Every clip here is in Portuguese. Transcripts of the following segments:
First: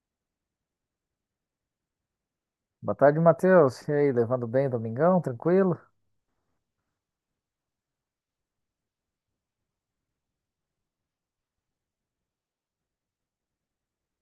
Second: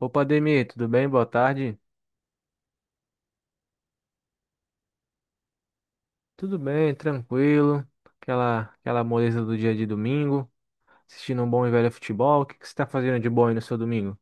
Opa, Ademir, tudo bem? Boa tarde. Boa tarde, Matheus. E aí, levando bem, o Domingão? Tranquilo? Tudo bem, tranquilo. Aquela moleza do dia de domingo. Assistindo um bom e velho futebol. O que que você está fazendo de bom aí no seu domingo?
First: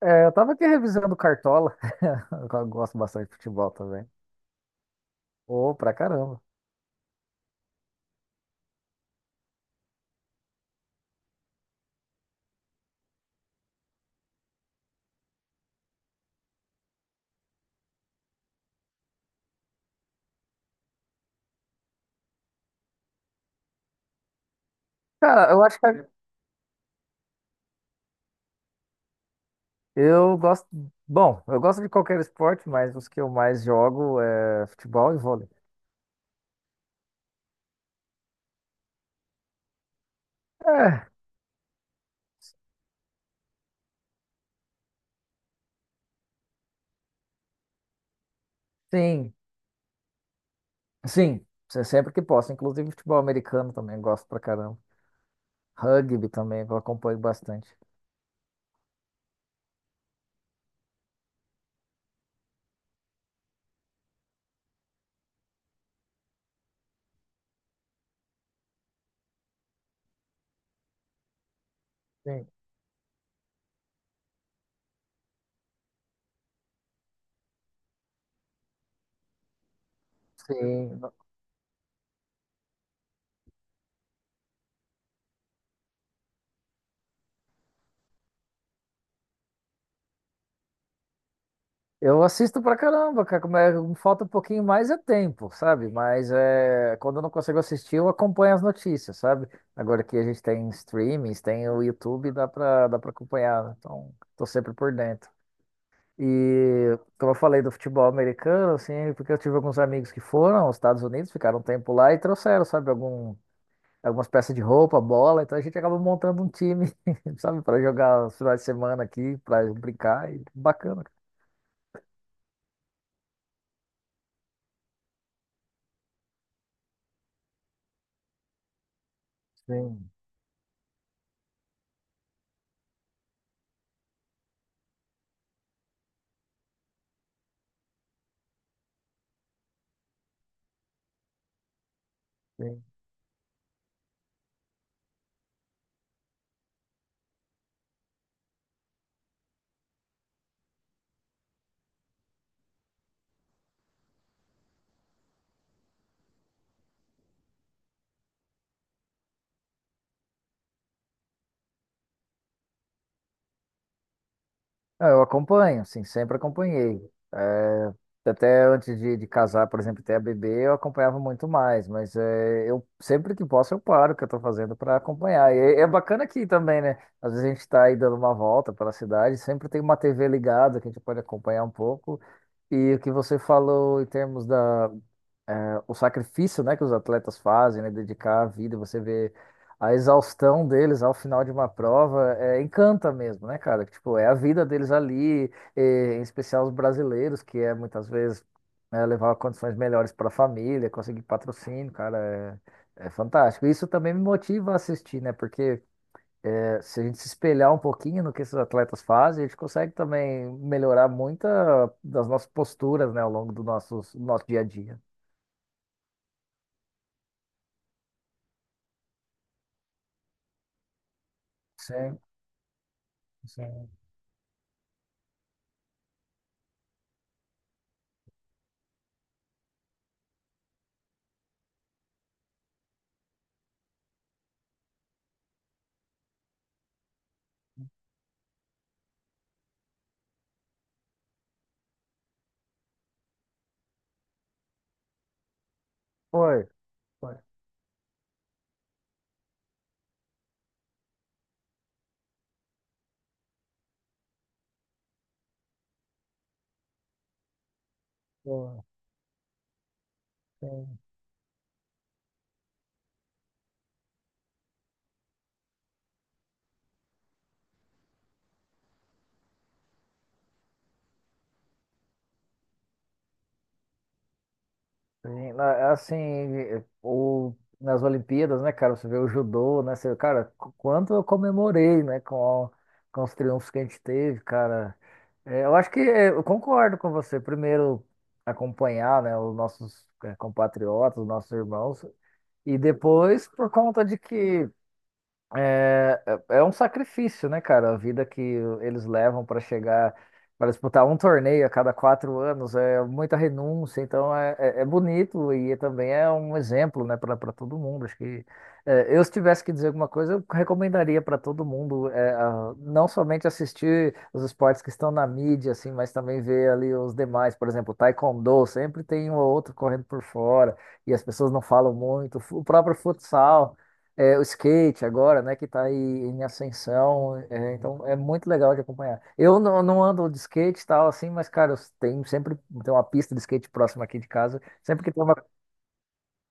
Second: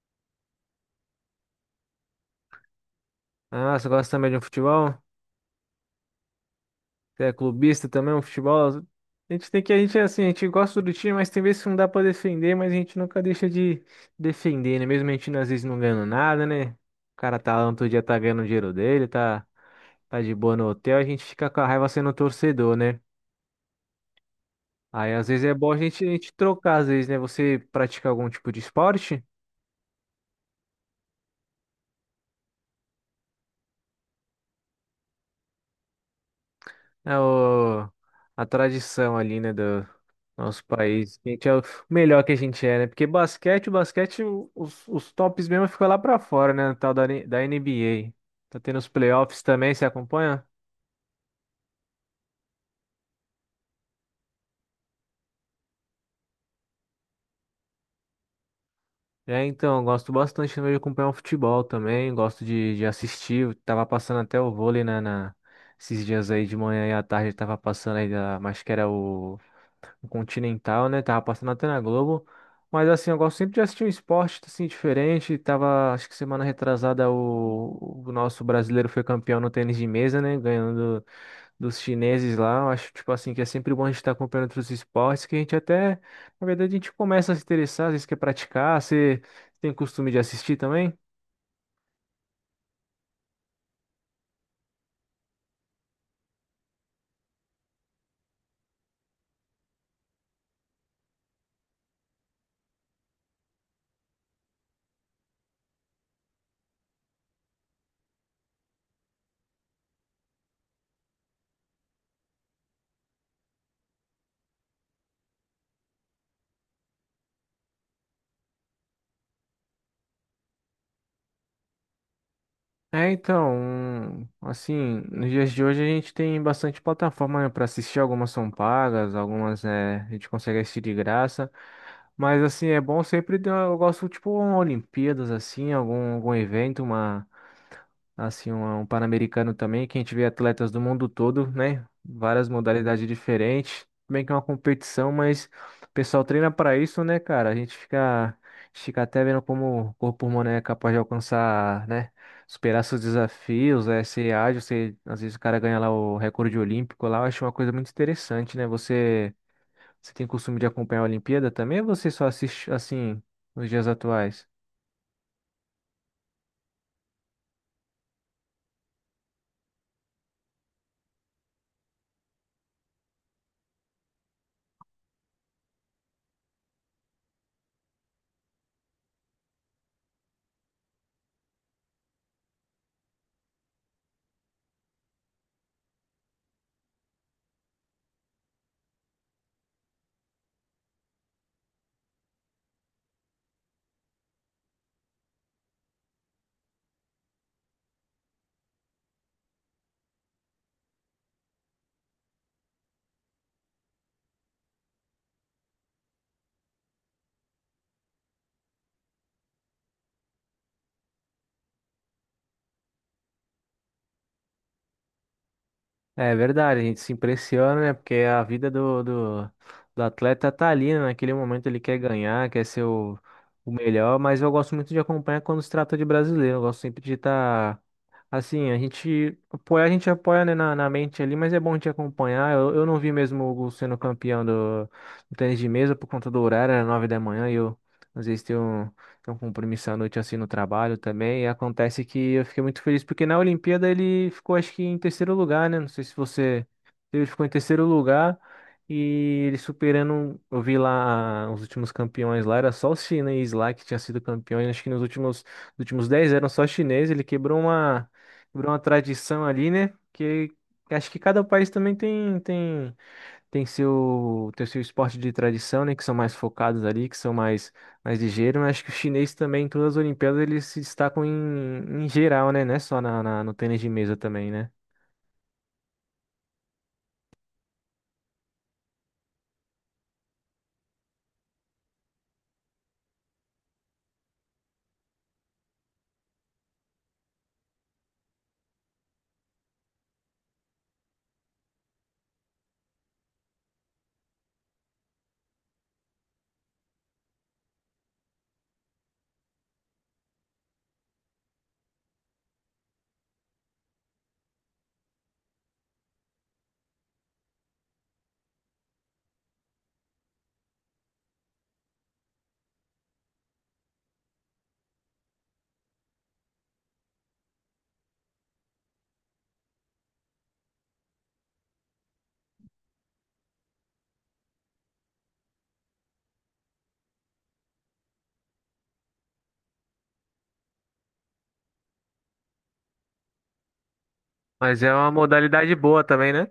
É, eu tava aqui revisando Cartola. Eu gosto bastante de futebol Ah, você também. gosta também de um futebol? Ô, pra caramba. Você é clubista também, um futebol? A gente é assim, a gente gosta do time, mas tem vezes que não dá pra defender, mas a gente nunca deixa de defender, né? Mesmo a gente às vezes não ganhando nada, né? O cara tá lá, no outro dia tá ganhando o dinheiro dele, tá de boa no hotel, a gente fica com a raiva sendo torcedor, né? Aí às vezes Cara, é eu bom acho que a gente trocar, às vezes, né? Você pratica algum tipo de esporte? eu gosto. Bom, eu gosto de qualquer esporte, mas os que eu mais jogo é futebol e vôlei. É o, a tradição ali, né, do nosso É, país. A gente é o melhor que a gente é, né? Porque os tops mesmo ficam lá pra fora, né? No Tal da, da NBA. Tá tendo os sim, playoffs também, você acompanha? sim. Sempre que posso. Inclusive futebol americano também eu gosto pra caramba. Rugby também eu acompanho bastante. É, então, eu gosto bastante também de acompanhar o futebol também, gosto de assistir. Tava passando até o vôlei na esses dias aí de manhã e à tarde, tava passando aí, da, acho que era o. O Continental, né? Tava passando até na Globo. Sim. Mas assim, eu gosto sempre de assistir um esporte assim diferente. Tava, acho que semana retrasada o nosso brasileiro foi campeão no tênis de mesa, né? Sim. Ganhando dos chineses lá. Eu acho tipo assim que é sempre bom a gente estar acompanhando outros esportes que a gente até, na verdade, a gente começa a se interessar, às vezes quer praticar. Você tem costume de assistir também? Eu assisto pra caramba, cara. Como falta um pouquinho mais é tempo, sabe? Mas é, quando eu não consigo assistir, eu acompanho as notícias, sabe? Agora que a gente tem streamings, tem o YouTube, dá pra acompanhar, né? Então, tô sempre por dentro. E como eu falei do futebol americano, assim, porque eu tive alguns amigos que foram aos Estados Unidos, ficaram um tempo lá e trouxeram, sabe, algum, algumas peças de roupa, bola. Então a gente acaba montando um time, sabe, para jogar os finais de semana aqui, para brincar. E bacana, cara. É, então, assim, nos dias de hoje a gente tem bastante plataforma, né, para assistir, algumas são pagas, algumas é, a Sim, gente consegue assistir de graça, mas assim, é bom sempre, eu gosto, tipo, uma Olimpíadas, assim, algum, algum evento, uma, assim, um Pan-Americano também, que a gente vê atletas do mundo todo, né? Várias sim. modalidades diferentes. Tudo bem que é uma competição, mas o pessoal treina para isso, né, cara? A gente fica até vendo como o corpo humano é capaz de alcançar, né? Superar seus desafios, é, ser ágil, ser, às vezes o cara ganha lá o recorde olímpico lá, eu acho uma coisa muito interessante, né? Você tem costume de acompanhar a Olimpíada também ou você só assiste assim nos dias atuais? Ah, eu acompanho, sim, sempre acompanhei. É, até antes de casar, por exemplo, ter a bebê, eu acompanhava muito mais, mas é, eu sempre que posso eu paro o que eu estou fazendo para acompanhar. E é, é bacana aqui também, né? Às vezes a gente está aí dando uma volta pela cidade, sempre tem uma TV ligada que a gente pode acompanhar um pouco. E o que você falou em termos da, é, o sacrifício, né, que os atletas fazem, né, dedicar a vida, você vê a exaustão deles ao final de uma prova, é, encanta mesmo, né, cara? Tipo, é a vida deles ali, e, em especial os brasileiros, que é muitas vezes né, levar condições melhores para a família, conseguir patrocínio, cara, é, é fantástico. Isso também me motiva a assistir, né, porque é, se a gente se espelhar um pouquinho no que esses atletas fazem, a gente consegue também melhorar muita das nossas posturas, né, ao longo do nosso dia a dia. É verdade, a gente se impressiona, né? Porque a vida do atleta tá ali, né? Naquele momento ele quer Sim. ganhar, quer ser o Sim. melhor, mas eu gosto muito de acompanhar quando se trata de brasileiro. Eu gosto sempre de estar. Assim, a gente apoia, né, na, na mente ali, mas é bom te acompanhar. Eu não vi mesmo o Hugo sendo campeão do, do tênis de mesa por conta do horário, era nove da manhã, e eu às vezes tenho. Tem um compromisso à noite assim no trabalho também. E acontece que eu fiquei muito feliz porque na Olimpíada ele ficou, acho que, em terceiro lugar, né? Não sei se você. Foi. Ele Foi. ficou em terceiro lugar e ele superando. Eu vi lá ah, os últimos campeões lá, era só os chineses lá que tinham sido campeões. Acho que nos últimos 10 eram só chineses. Ele quebrou uma Pô, tradição ali, né? Que sim. acho que cada país também tem, tem. Tem seu esporte de tradição, né? Que são mais focados ali, que são mais, mais ligeiros. Mas acho que o chinês também, em todas as Olimpíadas, eles se destacam em geral, né? Não é só no tênis de mesa também, né? Sim, na- Assim, o, nas Olimpíadas, né, cara, você vê o judô, né, você, cara, quanto eu comemorei, né, com os triunfos que a gente teve, cara. É, eu acho que é, eu concordo com você, primeiro acompanhar, né, os nossos é, compatriotas, os nossos irmãos, e depois por conta de que é, é um sacrifício, né, cara? A vida que eles levam para chegar, para disputar um torneio a cada 4 anos, é muita renúncia. Então é, é bonito e também é um exemplo, né, para todo mundo. Acho que é, eu, se tivesse que dizer alguma coisa, eu recomendaria para todo mundo é, não somente assistir os esportes que estão na mídia, assim, mas também ver ali os demais. Por exemplo, Taekwondo, sempre tem um ou outro correndo por fora e as pessoas não falam muito. O próprio futsal. É, o skate agora, né, que tá aí em ascensão, é, então é muito legal de acompanhar. Eu não, não ando de skate e tal, assim, mas, cara, eu tenho sempre tem uma pista de skate próxima aqui de casa. Mas é Sempre uma que tem uma. modalidade boa também, né?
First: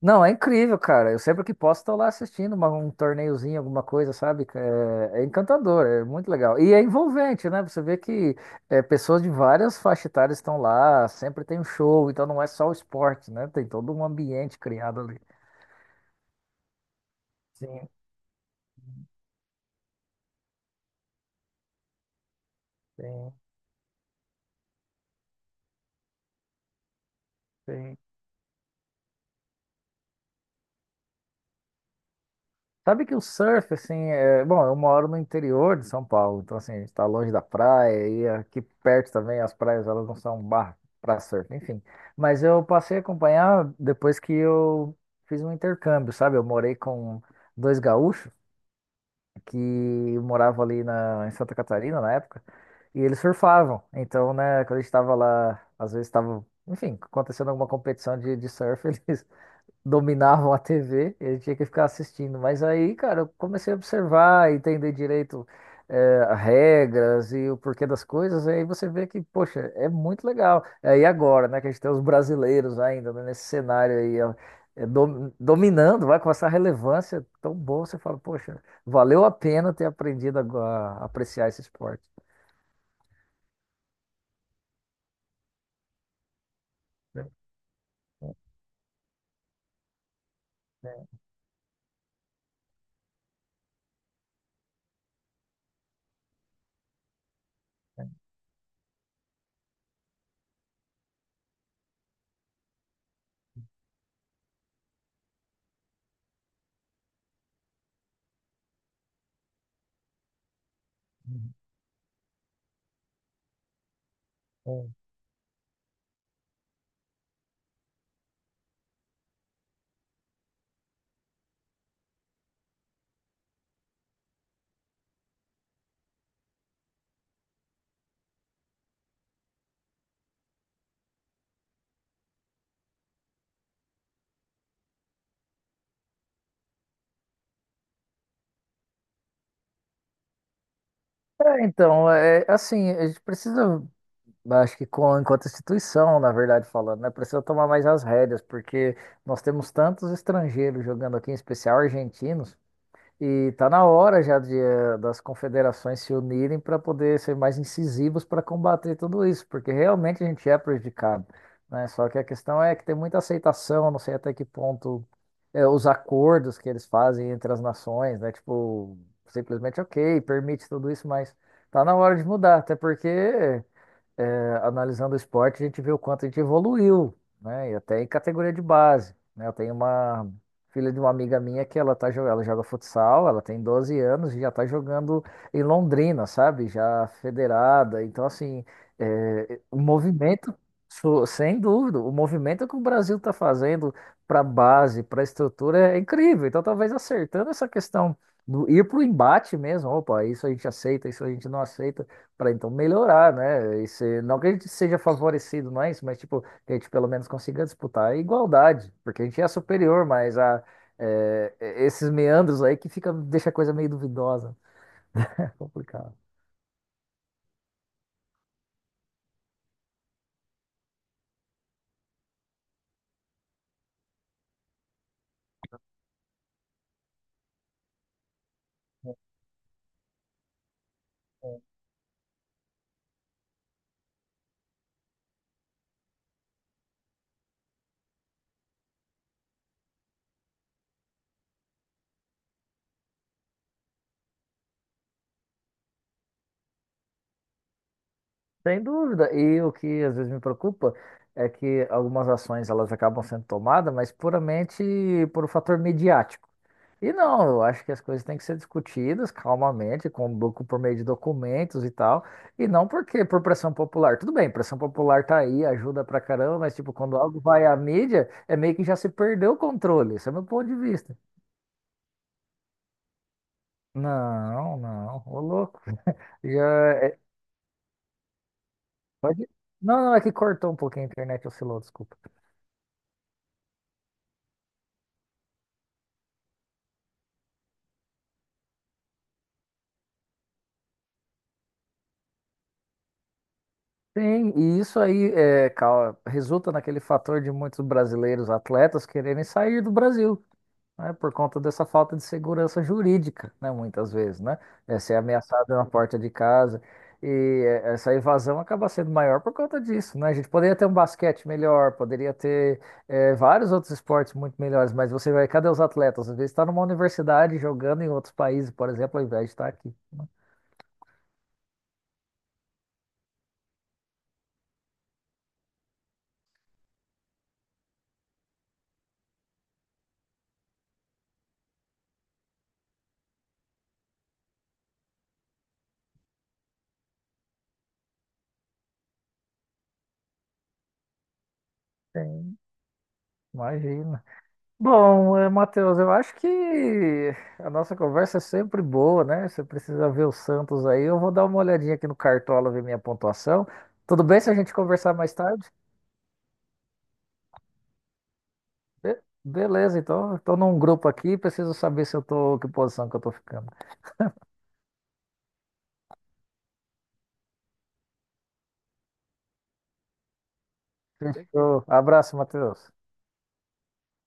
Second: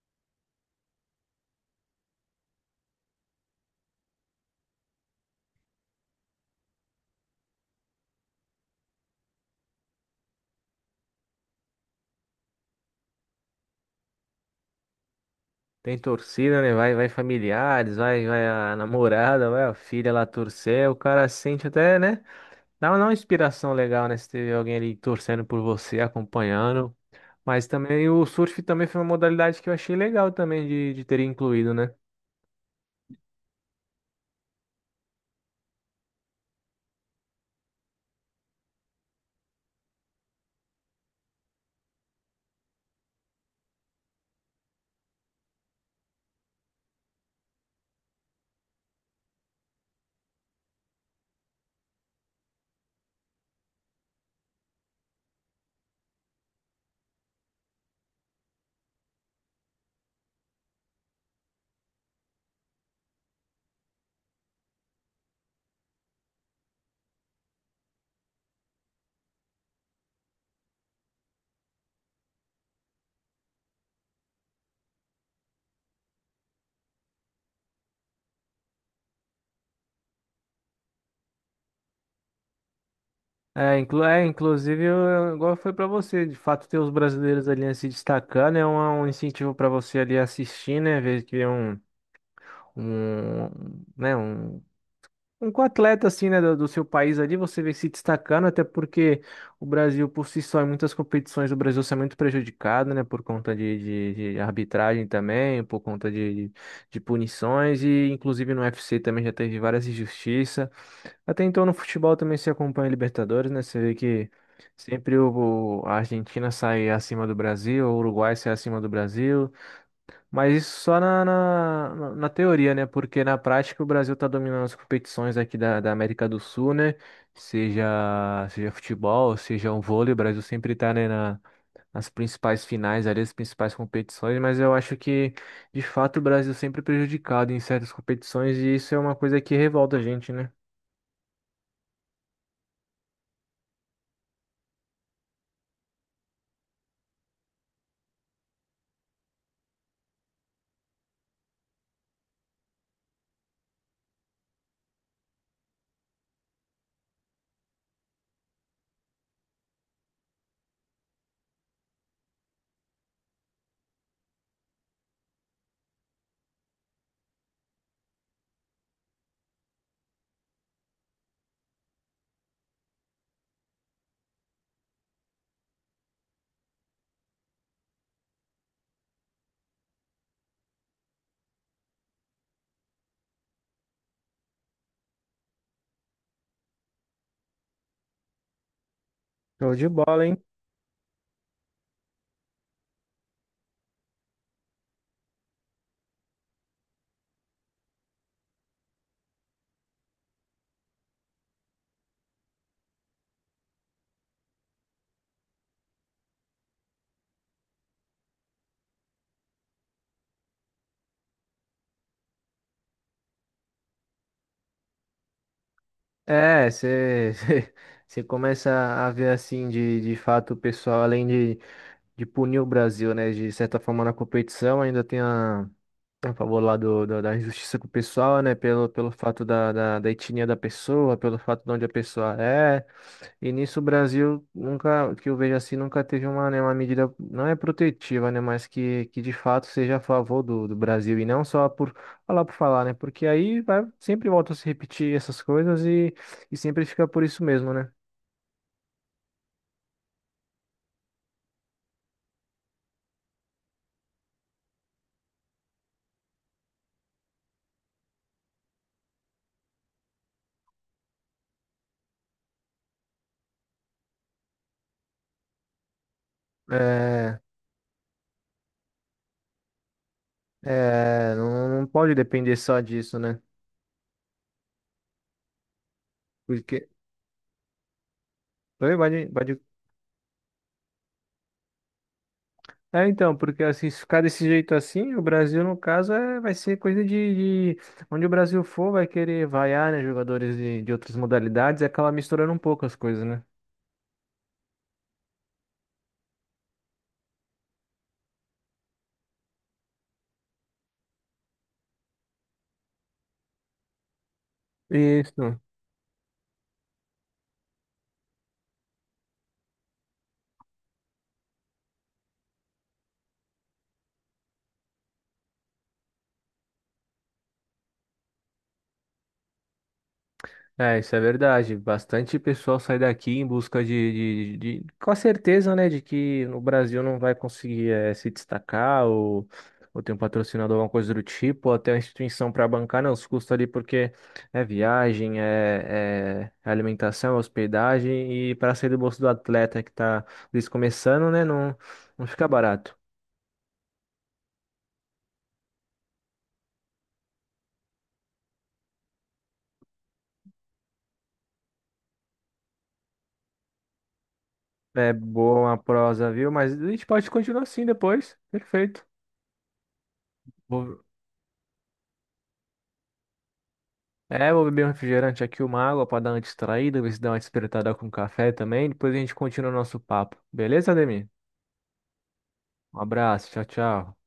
Não, é incrível, cara. Eu sempre que posso tô lá assistindo um torneiozinho, alguma coisa, sabe? É, é encantador, é muito legal. E é envolvente, né? Você vê que é, pessoas de várias faixas etárias estão lá, sempre tem um show, então não é só o esporte, né? Tem todo um ambiente criado ali. Tem torcida, né? Vai, vai Sim, familiares, vai, vai a namorada, vai a filha lá torcer. O cara sente até, né? Dá uma sim, inspiração legal, né? Se teve alguém ali torcendo por você, acompanhando. Mas sim. também o surf também foi uma modalidade que eu achei legal também de ter incluído, né? Sabe que o surf, assim, é bom, eu moro no interior de São Paulo, então, assim, a gente tá longe da praia e aqui perto também as praias, elas não são um bar para surf, enfim. Mas eu passei a acompanhar depois que eu fiz um intercâmbio, sabe? Eu morei com dois gaúchos que moravam ali na em Santa Catarina na época e eles surfavam. Então, né, quando a gente tava lá, às vezes tava, enfim, acontecendo alguma competição de surf, eles dominavam a TV, ele tinha que ficar assistindo. Mas aí, cara, eu comecei a observar, entender direito, regras e o porquê das coisas, e aí você vê que, poxa, é muito legal. É, e agora, né, que a gente tem os brasileiros ainda, né, nesse cenário aí, ó, dominando, vai com essa relevância tão boa, você fala, poxa, valeu a pena ter aprendido a, a apreciar esse esporte. Inclusive, igual foi para você, de fato, ter os É, brasileiros ali se destacando é um incentivo para você ali assistir, né, é, ver que é um, um, né, um atleta, assim, né, do, do seu país ali, você vê se destacando, até porque o Brasil, por si só, em muitas competições, o Brasil é muito prejudicado, né, por conta de arbitragem também, por conta de punições, e inclusive no U F C também já teve várias injustiças, até então no futebol também se acompanha Libertadores, né? Você vê que é. sempre a Argentina sai acima do Brasil, o Uruguai sai acima do Brasil, mas isso só na teoria, né? Porque na prática o Brasil tá dominando as competições aqui da, da América do Sul, né? Seja, seja futebol, seja um vôlei, o Brasil sempre tá, né, na, nas principais finais ali, as principais competições, mas eu acho que, de fato, o Brasil sempre é prejudicado em certas competições e isso é uma coisa que revolta a gente, né? É, então, é, assim, a gente precisa. Acho que com, enquanto instituição, na verdade, falando, né? Precisa tomar mais as rédeas, porque nós temos tantos estrangeiros jogando aqui, em especial argentinos, e tá na hora já de, das confederações se unirem para poder ser mais incisivos para combater tudo isso, porque realmente a gente é prejudicado, né? Só que a questão é que tem muita aceitação, não sei até que ponto os acordos que eles fazem entre as nações, né? Tipo, simplesmente, ok, permite tudo isso, mas tá na hora de mudar, até porque é, analisando o esporte, a gente vê o quanto a gente evoluiu, né? E até em categoria de base, né? Eu tenho uma filha de uma amiga minha que ela tá, ela joga futsal, ela tem 12 anos e já tá jogando em Londrina, sabe? Já federada. Então, assim, é, Show o de bola, hein? movimento, sem dúvida, o movimento que o Brasil tá fazendo para base, para estrutura é incrível. Então, talvez acertando essa questão do ir para o embate mesmo, opa, isso a gente aceita, isso a gente não aceita para então melhorar, né? E não que a gente seja favorecido, não é isso, mas tipo, que a gente pelo menos consiga disputar a igualdade, porque a gente é superior, mas a, é, esses meandros aí que fica, deixa a coisa meio duvidosa. É complicado. É, você você começa a ver assim de fato o pessoal, além de punir o Brasil, né? De certa forma na competição, ainda tem a favor lá do, da injustiça com o pessoal, né? Pelo fato da etnia da pessoa, pelo fato de onde a pessoa é. E nisso o Brasil nunca, que eu vejo assim, nunca teve uma, né, uma medida, não é protetiva, né, mas que de fato seja a favor do, do Brasil e não só por falar, né, porque aí vai, sempre volta a se repetir essas coisas e sempre fica por isso mesmo, né. Sem dúvida. E o que às vezes me preocupa é que algumas ações elas acabam sendo tomadas, mas puramente por um fator midiático. E não, eu acho que as coisas têm que ser discutidas calmamente, com, por meio de documentos e tal, e não porque por pressão popular. Tudo bem, pressão popular tá aí, ajuda pra caramba, mas tipo, quando É, algo vai à mídia, é meio que já se perdeu o controle. Esse é meu ponto de vista. é, não, não pode depender só disso, né, Não, não, ô louco. porque... Já é- Oi, pode, pode- pode Não, não, é que cortou um pouquinho a internet, oscilou, desculpa. É, então, porque assim, se ficar desse jeito assim, o Brasil, no caso, é, vai ser coisa onde o Brasil for, vai querer vaiar, né, jogadores de outras modalidades e acaba misturando um pouco as coisas, né? Sim, e isso aí é, resulta naquele fator de muitos brasileiros atletas quererem sair do Brasil, né, por conta dessa falta de segurança jurídica, né, muitas vezes, né? É ser Isso. ameaçado na porta de casa e essa evasão acaba sendo maior por conta disso, né? A gente poderia ter um basquete melhor, poderia ter vários outros esportes muito melhores, mas você vai, cadê os atletas? Às vezes está numa universidade jogando em outros países, por exemplo, ao invés de estar aqui, né. É, isso é verdade. Bastante pessoal sai daqui em busca de com a certeza, né, de que no Brasil não vai conseguir se destacar ou ter um patrocinador, alguma coisa do tipo, ou até uma instituição para bancar, não, os custos ali, porque é viagem, é alimentação, é hospedagem, e para sair do bolso do atleta que está começando, né, não, não fica Tem, barato. imagina. Bom, Matheus, eu acho que a nossa conversa é sempre boa, né? Você precisa ver o Santos aí. Eu vou dar uma olhadinha aqui no Cartola, ver minha pontuação. Tudo bem se a gente É conversar mais tarde? boa a prosa, viu? Mas a gente pode continuar assim depois. Perfeito. Beleza, então. Estou num Vou- grupo aqui, preciso saber se eu tô, que posição que eu tô ficando. É, vou beber um refrigerante aqui, uma água para dar uma distraída, ver se dá uma despertada com café também. Depois a gente continua o nosso papo. Beleza, Ademir? Fechou. Abraço, Matheus. Um abraço, tchau, tchau.